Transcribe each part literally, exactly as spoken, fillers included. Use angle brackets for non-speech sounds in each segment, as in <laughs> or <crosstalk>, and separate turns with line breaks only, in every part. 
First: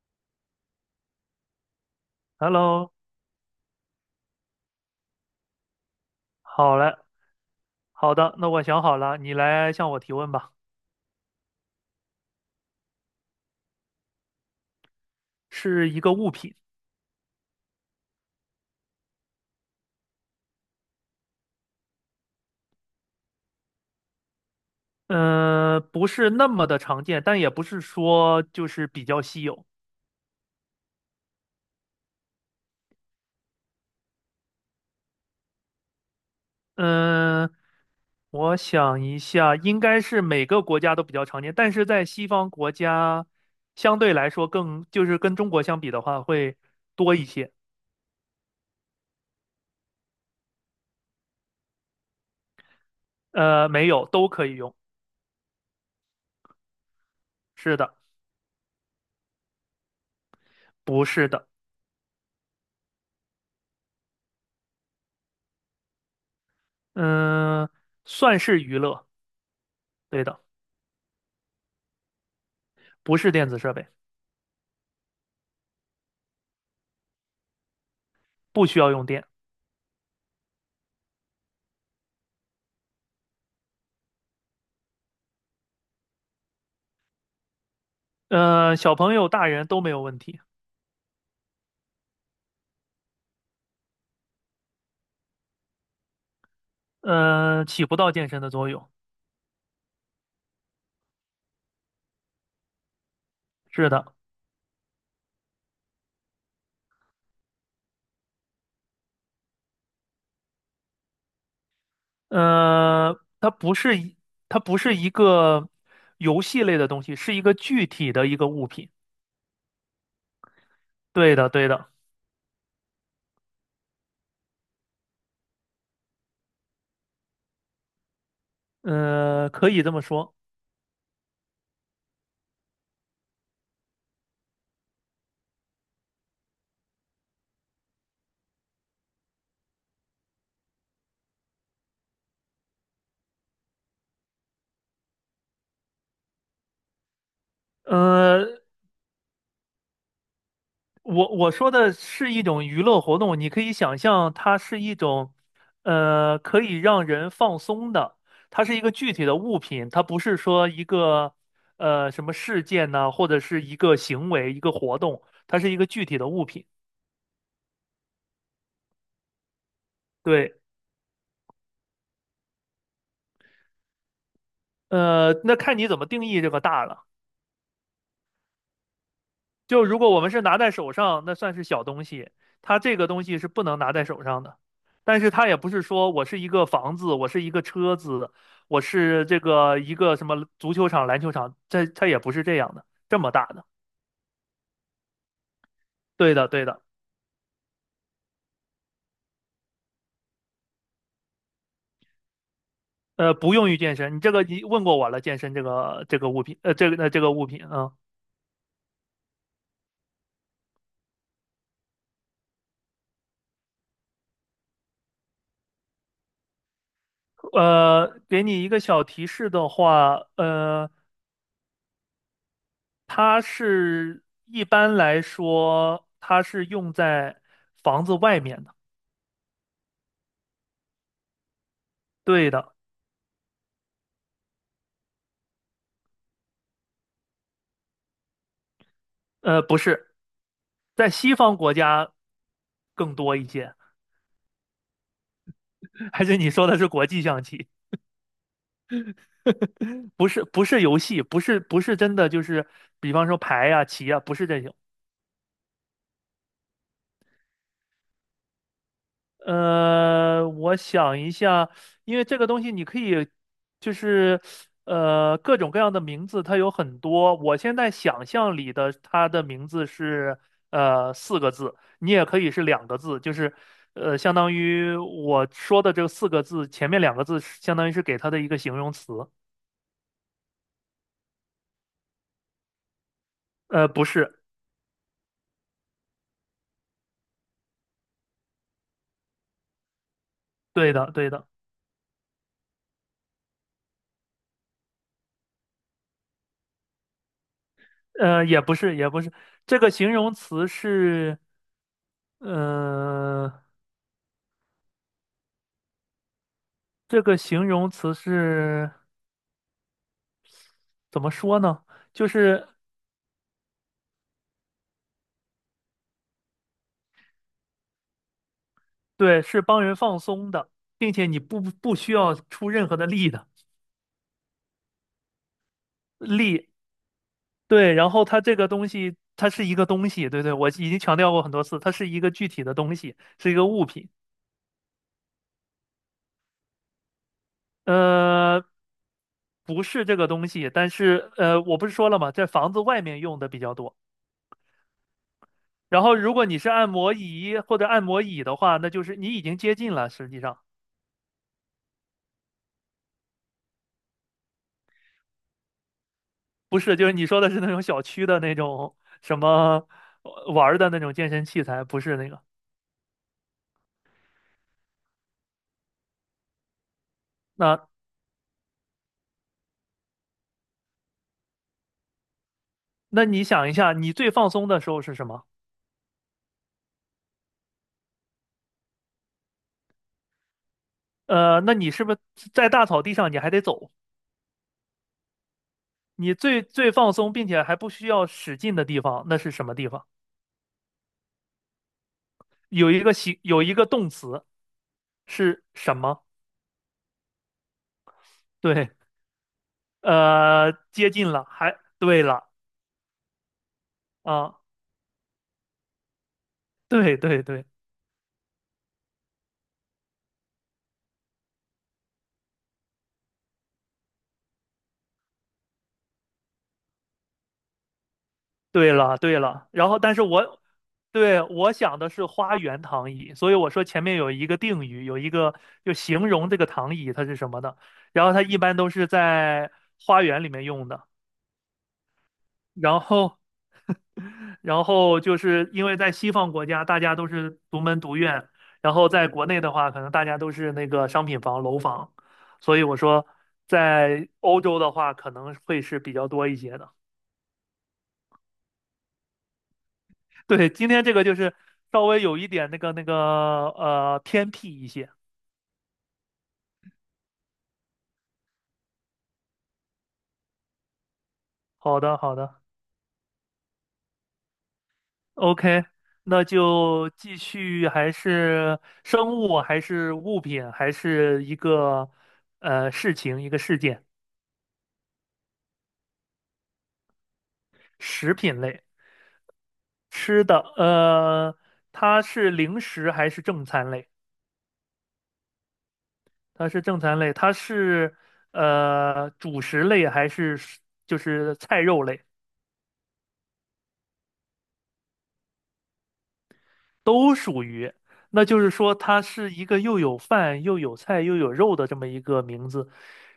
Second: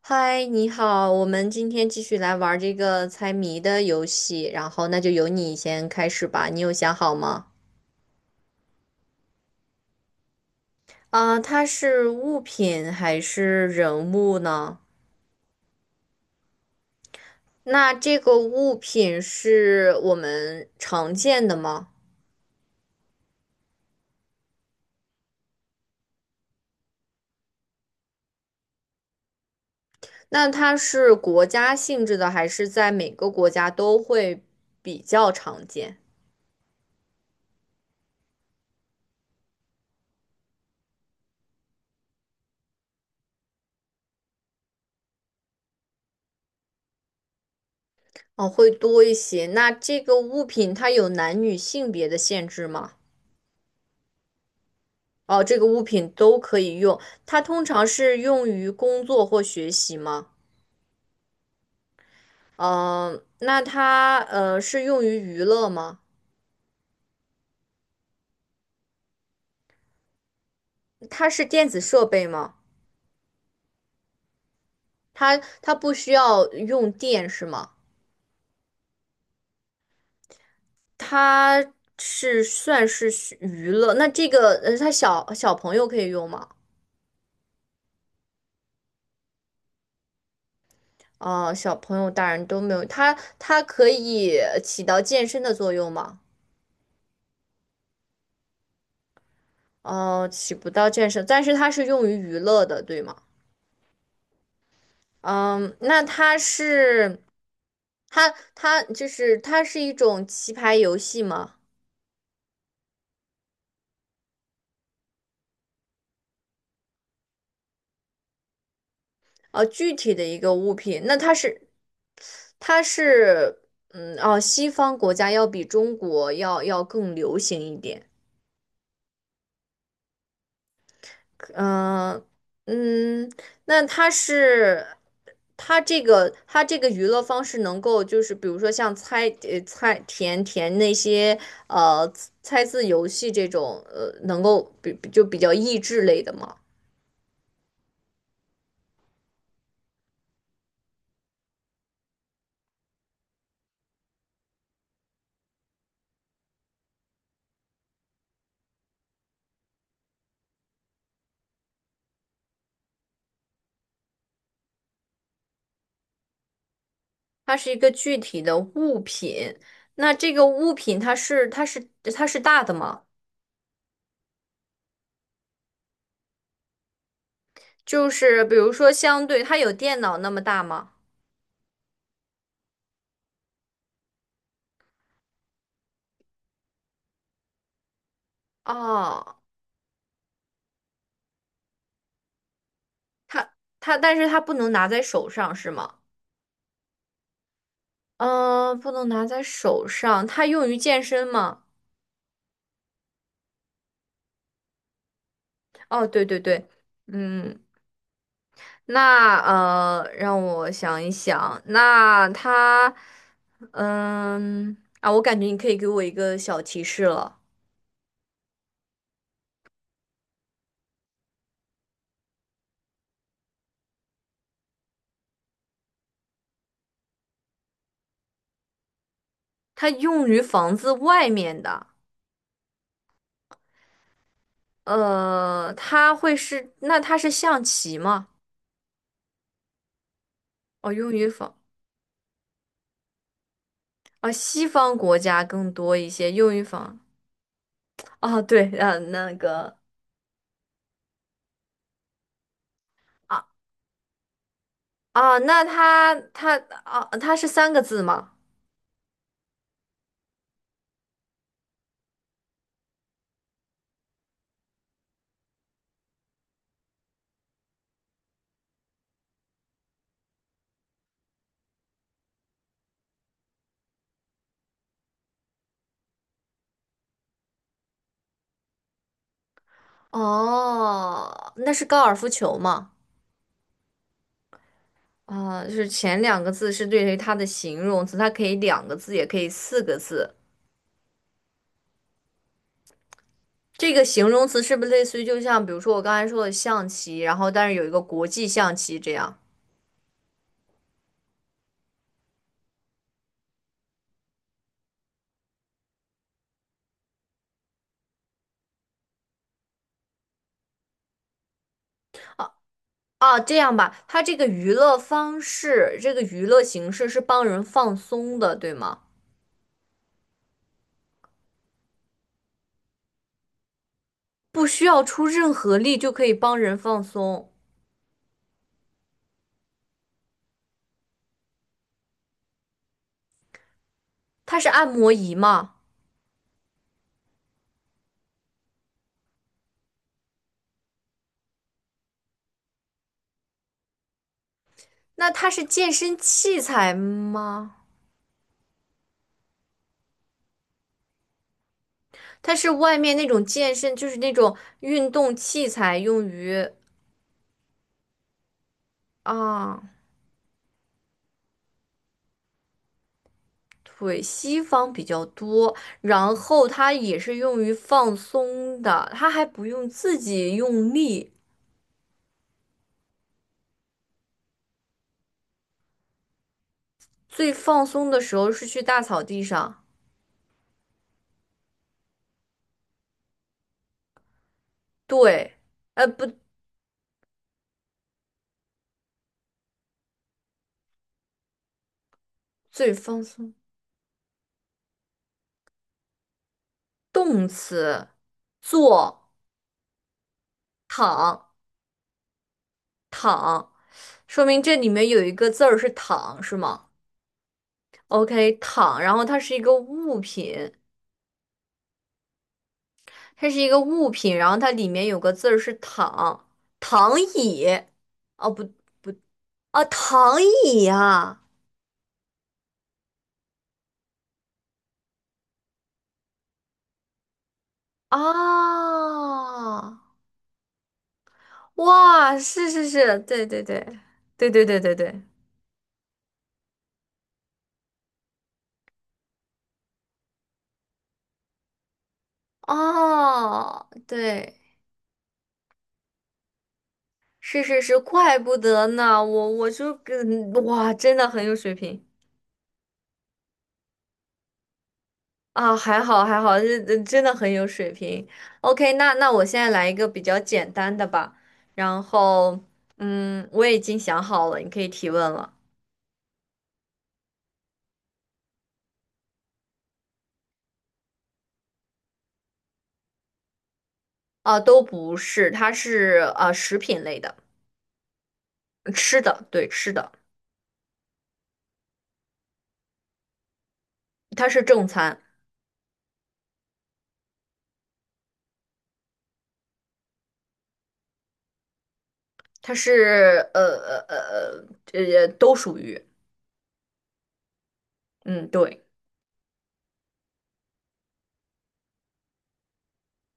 嗨，你好，我们今天继续来玩儿这
Hello，
个猜谜的游戏，然后那就由你先开始吧。你有
好
想
嘞，
好吗？
好的，那我想好了，你来向我提问吧。
啊、它是物品还是人物呢？
是一个物品，
那这个物品是我们常见的吗？
嗯、不是那么的常见，但也不是说就是比较稀有。
那它是国家性质的，还是在每个国家都会比较常见？
嗯、我想一下，应该是每个国家都比较常见，但是在西方国家相对来说更，就是跟中国相比的话会多一些。
哦，会多一些。那这个物品它有男女性别的限制吗？
呃，没有，都可以用。
哦，这个物品都可以用，它通
是
常
的，
是用于工作或学习吗？
不是的，
嗯、那它呃是用于娱乐吗？
嗯、算是娱乐，对的，
它是电子设备吗？
不是电子设备，
它它不需要用电是吗？
不需要用电。
它是算是需娱乐，那这个呃，它小小朋友可以用吗？
呃，小朋友、大人都没有问题，
啊、小朋友、大人都没有，它它可以起到健身的作用吗？
呃，起不到健身的作用。
哦、起不到健身，但是它是用于娱乐的，对吗？
是的，
嗯，那它是它它就是它是一种棋牌游戏吗？
呃，它不是一，它不是一个游戏类的东西，是一个具体的一个物品。
啊，具体的一个物品，那它
对的，
是
对的，
它是嗯哦，西方国家要比中国要要更流行一点。
呃，可以这么说。
嗯嗯，那它是它这个它这个娱乐方式能够就是比如说像猜呃猜填填那些呃猜字游戏这种呃能够比就比较益智类的吗？
呃，我我说的是一种娱乐活动，你可以想象它是一种，呃，可以让人放松的，它是一个具体的物品，它不是说一个，呃，什么事件呢，或者是一个行为、一个活动，它是一个具体的物品。
它是一个具体的物品。那这个
对，
物品它是它是它是大的吗？
呃，那看你怎么定义这个大了。
就是比如说，相对它有
就如
电
果
脑
我
那
们
么
是拿
大
在
吗？
手上，那算是小东西，它这个东西是不能拿在手上的。但是它也不是说我是一个房子，我是一个车子，我是
哦，
这个一个什么足球场、篮球场，这它也不是这样的，这么大
它
的。
它，但是它不能拿在手上是吗？
对的，对的，
嗯、呃不能拿在手上。它用于健身吗？
呃，不用于健身。你这个你问过我了，健身这个
哦，
这
对
个
对
物品，
对，
呃，这个呃这个物
嗯，
品啊，
那呃，让我想一想，那它，嗯啊，我感觉你可以给我一个小提示了，
呃，给你一个小提示的话，呃，它是一般来说它是用在房子外面的。
它用于房子外面的。
对的，
呃，它会是，那它是象棋吗？
呃，不是，
哦，
在
用于
西方
仿，
国家更多一些，
哦，西方国家更多一
<laughs> 还
些
是你
用于
说的是
仿。
国际象棋？
啊。对，呃，那个
不是，不是游戏，不是，不是真的，就是比方说
啊
牌呀、棋呀，不是这种。
啊，那它它啊，它是三个字吗？
呃，我想一下，因为这个东西你可以，就是呃各种各样的名字，它有很多。我现在想象里的它的名字是呃四个字，你也可以是两个字，就是呃相当于我说的这个四个字前面两个字是相当于是给它的一个形容词。
哦，那是高尔夫球吗？
呃，不是，
啊，就是前两个字是对于它的形容词，它可以两个字，也可以四个字。
对的，对的，
这个形容词是不是类似于就像比如说我刚才说的象棋，然后但是有一个国
呃，
际
也不
象
是，
棋
也
这
不是，
样？
这个形容词是，呃，这个形容词是。怎么说呢？就是
啊，这样吧，它这个娱乐方式，这个娱乐形式是帮人放松的，对吗？
对，是帮人放松的，并且你不不需要出任何的力的
不需要出任何力就可以帮
力。
人放松。
对，然后它这个东西，它是一个东西，对对，我已经强调过很多次，它是一个具体的东西，是一个物品。
它是按摩仪吗？
呃，不是这个东西，但是呃，我不是说了吗？在房子外面用的比较多。
那它是健
然后，
身
如果你
器
是按
材
摩仪
吗？
或者按摩椅的话，那就是你已经接近了，实际上。
它是外面那种健身，就是那种运动器材，用于
不是，就是你说的是那种小区的那种什
啊，
么呃玩儿的那种健身器材，不是那个。
腿。西方比较多。然后它也是用于
那
放松的，它还不用自己用力。
那你想一下，你最放松的时候是什么？
最放松的时候是去大草地上。
呃，那你是不是在大草地上你还得走？
对，呃，不，
你最最放松并且还不需要使劲的地方，那是什么地方？有
最
一个
放
形，
松。
有一个动词是什么？
动词，
对，
坐、
呃，接近了，
躺、
还对了
躺，说
啊，
明这里面有一个字儿是躺，是吗
对对对。
？OK，躺，然后它是一个物品，它是一个物品，然后它里面有个字儿是躺，躺椅。哦，不，
对了，对了，
啊，
然后但是
躺
我
椅呀，
对我想的是花园躺椅，所以我说前面有一个定语，有一个就形容这个躺椅它是什么的，然后它一般都是在
啊，
花园里面用的，
哇，是是
然
是，
后
对对对，对对对
然
对
后
对，
就是因为在西方国家大家都是独门独院，然后在国内的话可能大家都是那个商品房楼房，所以我说
哦，
在
对。
欧洲的话可能会是比较多一些的。
是是是，怪不得呢，我我就跟
对，今
哇，
天这
真
个
的
就
很有
是
水平
稍微有一点那个那个呃偏僻一些。
啊，还好还好，这这真的很有水平。OK，那那我现在来一个比较简单的吧，
好
然
的，好的
后嗯，我已经想好了，你可以提问了。
，OK，那就继续，还是生物，还是物品，还是一个呃事情，一个事件，
啊，都不是，它是啊食品类的，
食品类，
嗯吃的，对，吃的，
吃的，呃，它是零食还是正餐类？
它是正餐，
它是正餐类，它是呃主食类还是就是菜肉类？
它是呃呃呃呃呃都属于，
都属于，那
嗯，
就是
对。
说它是一个又有饭又有菜又有肉的这么一个名字。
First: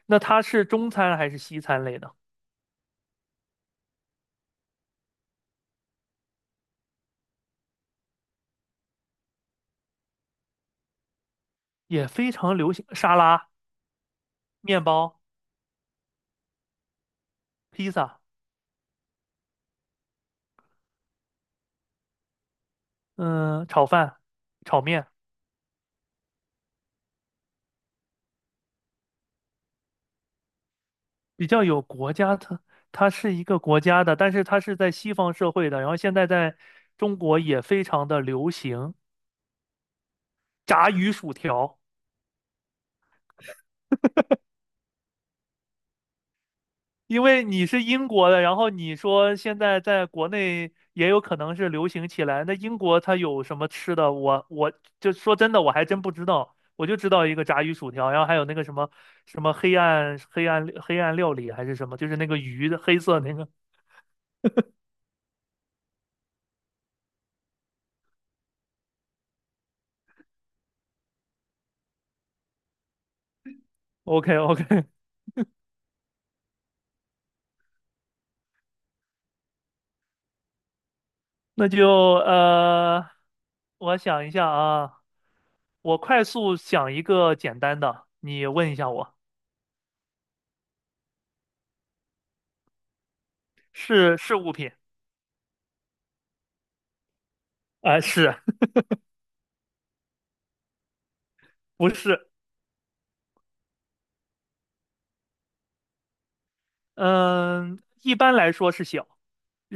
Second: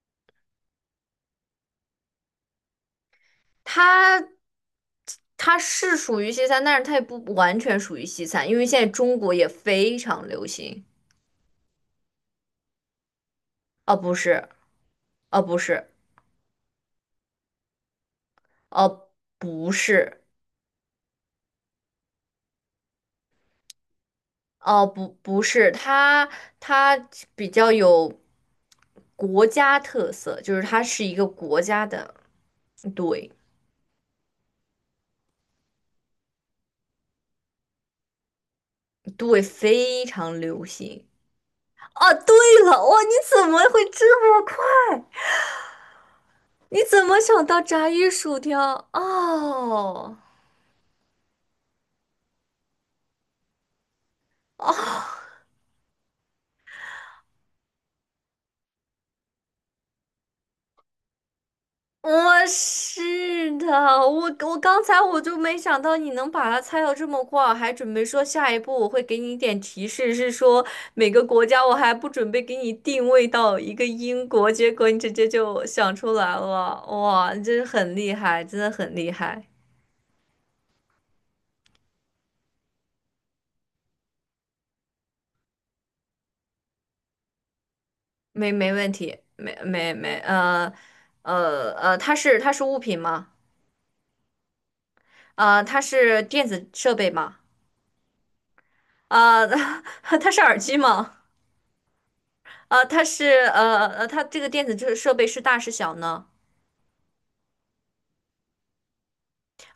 那它是中餐还是西餐类的？
它它是属于西餐，但是它也不完全属于西餐，因为现在中国也非常流行。
也非常流行沙拉、
哦，不是，
面包、
哦，不是，
披萨，
哦，不是，
嗯，炒饭、炒
哦，
面，
不，不是，它它比较有国家特色，就是它是一个
比
国
较有
家
国
的，
家特，它
对
是一个国家的，但是它是在西方社会的，然后现在在中国也非常的流行
对，非常流
炸
行。
鱼薯条。
哦，对了，哇，你怎么会这么快？你怎么
因为
想到
你是
炸
英
鱼
国
薯
的，然后
条？
你说现在在
哦。
国内也有可能是流行起来，那英国它有什么吃的？我
<laughs>
我就
哦，
说真的，我还真不知道，我就知道一个炸鱼薯条，然后还有那个什么什么黑暗黑暗黑暗料理还是什么，就
我
是那个鱼的黑色那个。
是的，我我刚才我就没想到你能把它猜到这么快，还准备说下一步我会给你一点提示，是说每个国家，我还不准备给你定位到一个英
OK
国，结
OK，
果你直接就想出来了，哇，你真是很厉害，真的很厉害，
<laughs> 那就呃，我想一下啊，我快速想一个简单的，你
没
问
没
一下
问
我，
题，没没没，呃呃呃，它是它是物品吗？
是是物品
呃，它是电子设备吗？
啊，是
啊，<laughs> 它是耳机吗？
<laughs> 不是？
呃，它是呃呃，它这个电子设设备是大是小呢？
嗯，一般来说是小，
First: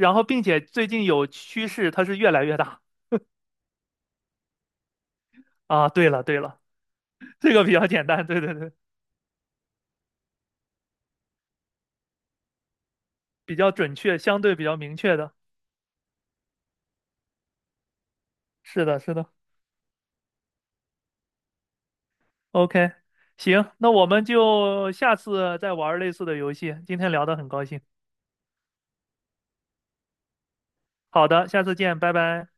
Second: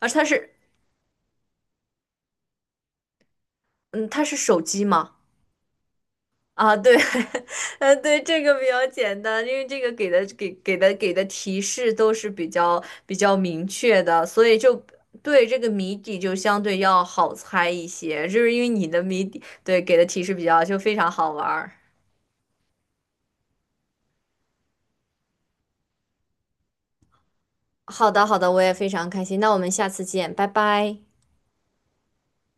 而
后
它
并
是
且最近有趋势，它是越来越大
嗯，它是手机吗？
啊。对了对了，
啊，对，
这个比
<laughs>
较
呃，
简
对，
单，对
这
对
个比
对，
较简单，因为这个给的给给的给的提示都是比较比较
比
明
较准
确
确，
的，
相
所
对
以
比
就
较明确的。
对这个谜底就相对要好猜一些，就是因为
是
你
的，
的
是
谜
的。
底对给的提示比较就非常好玩儿。
OK，行，那我们就下次再玩类似的游戏。今天聊得很高兴，
好的，好的，我也非常开心，那我们下次见，拜拜。
好的，下次见，拜拜。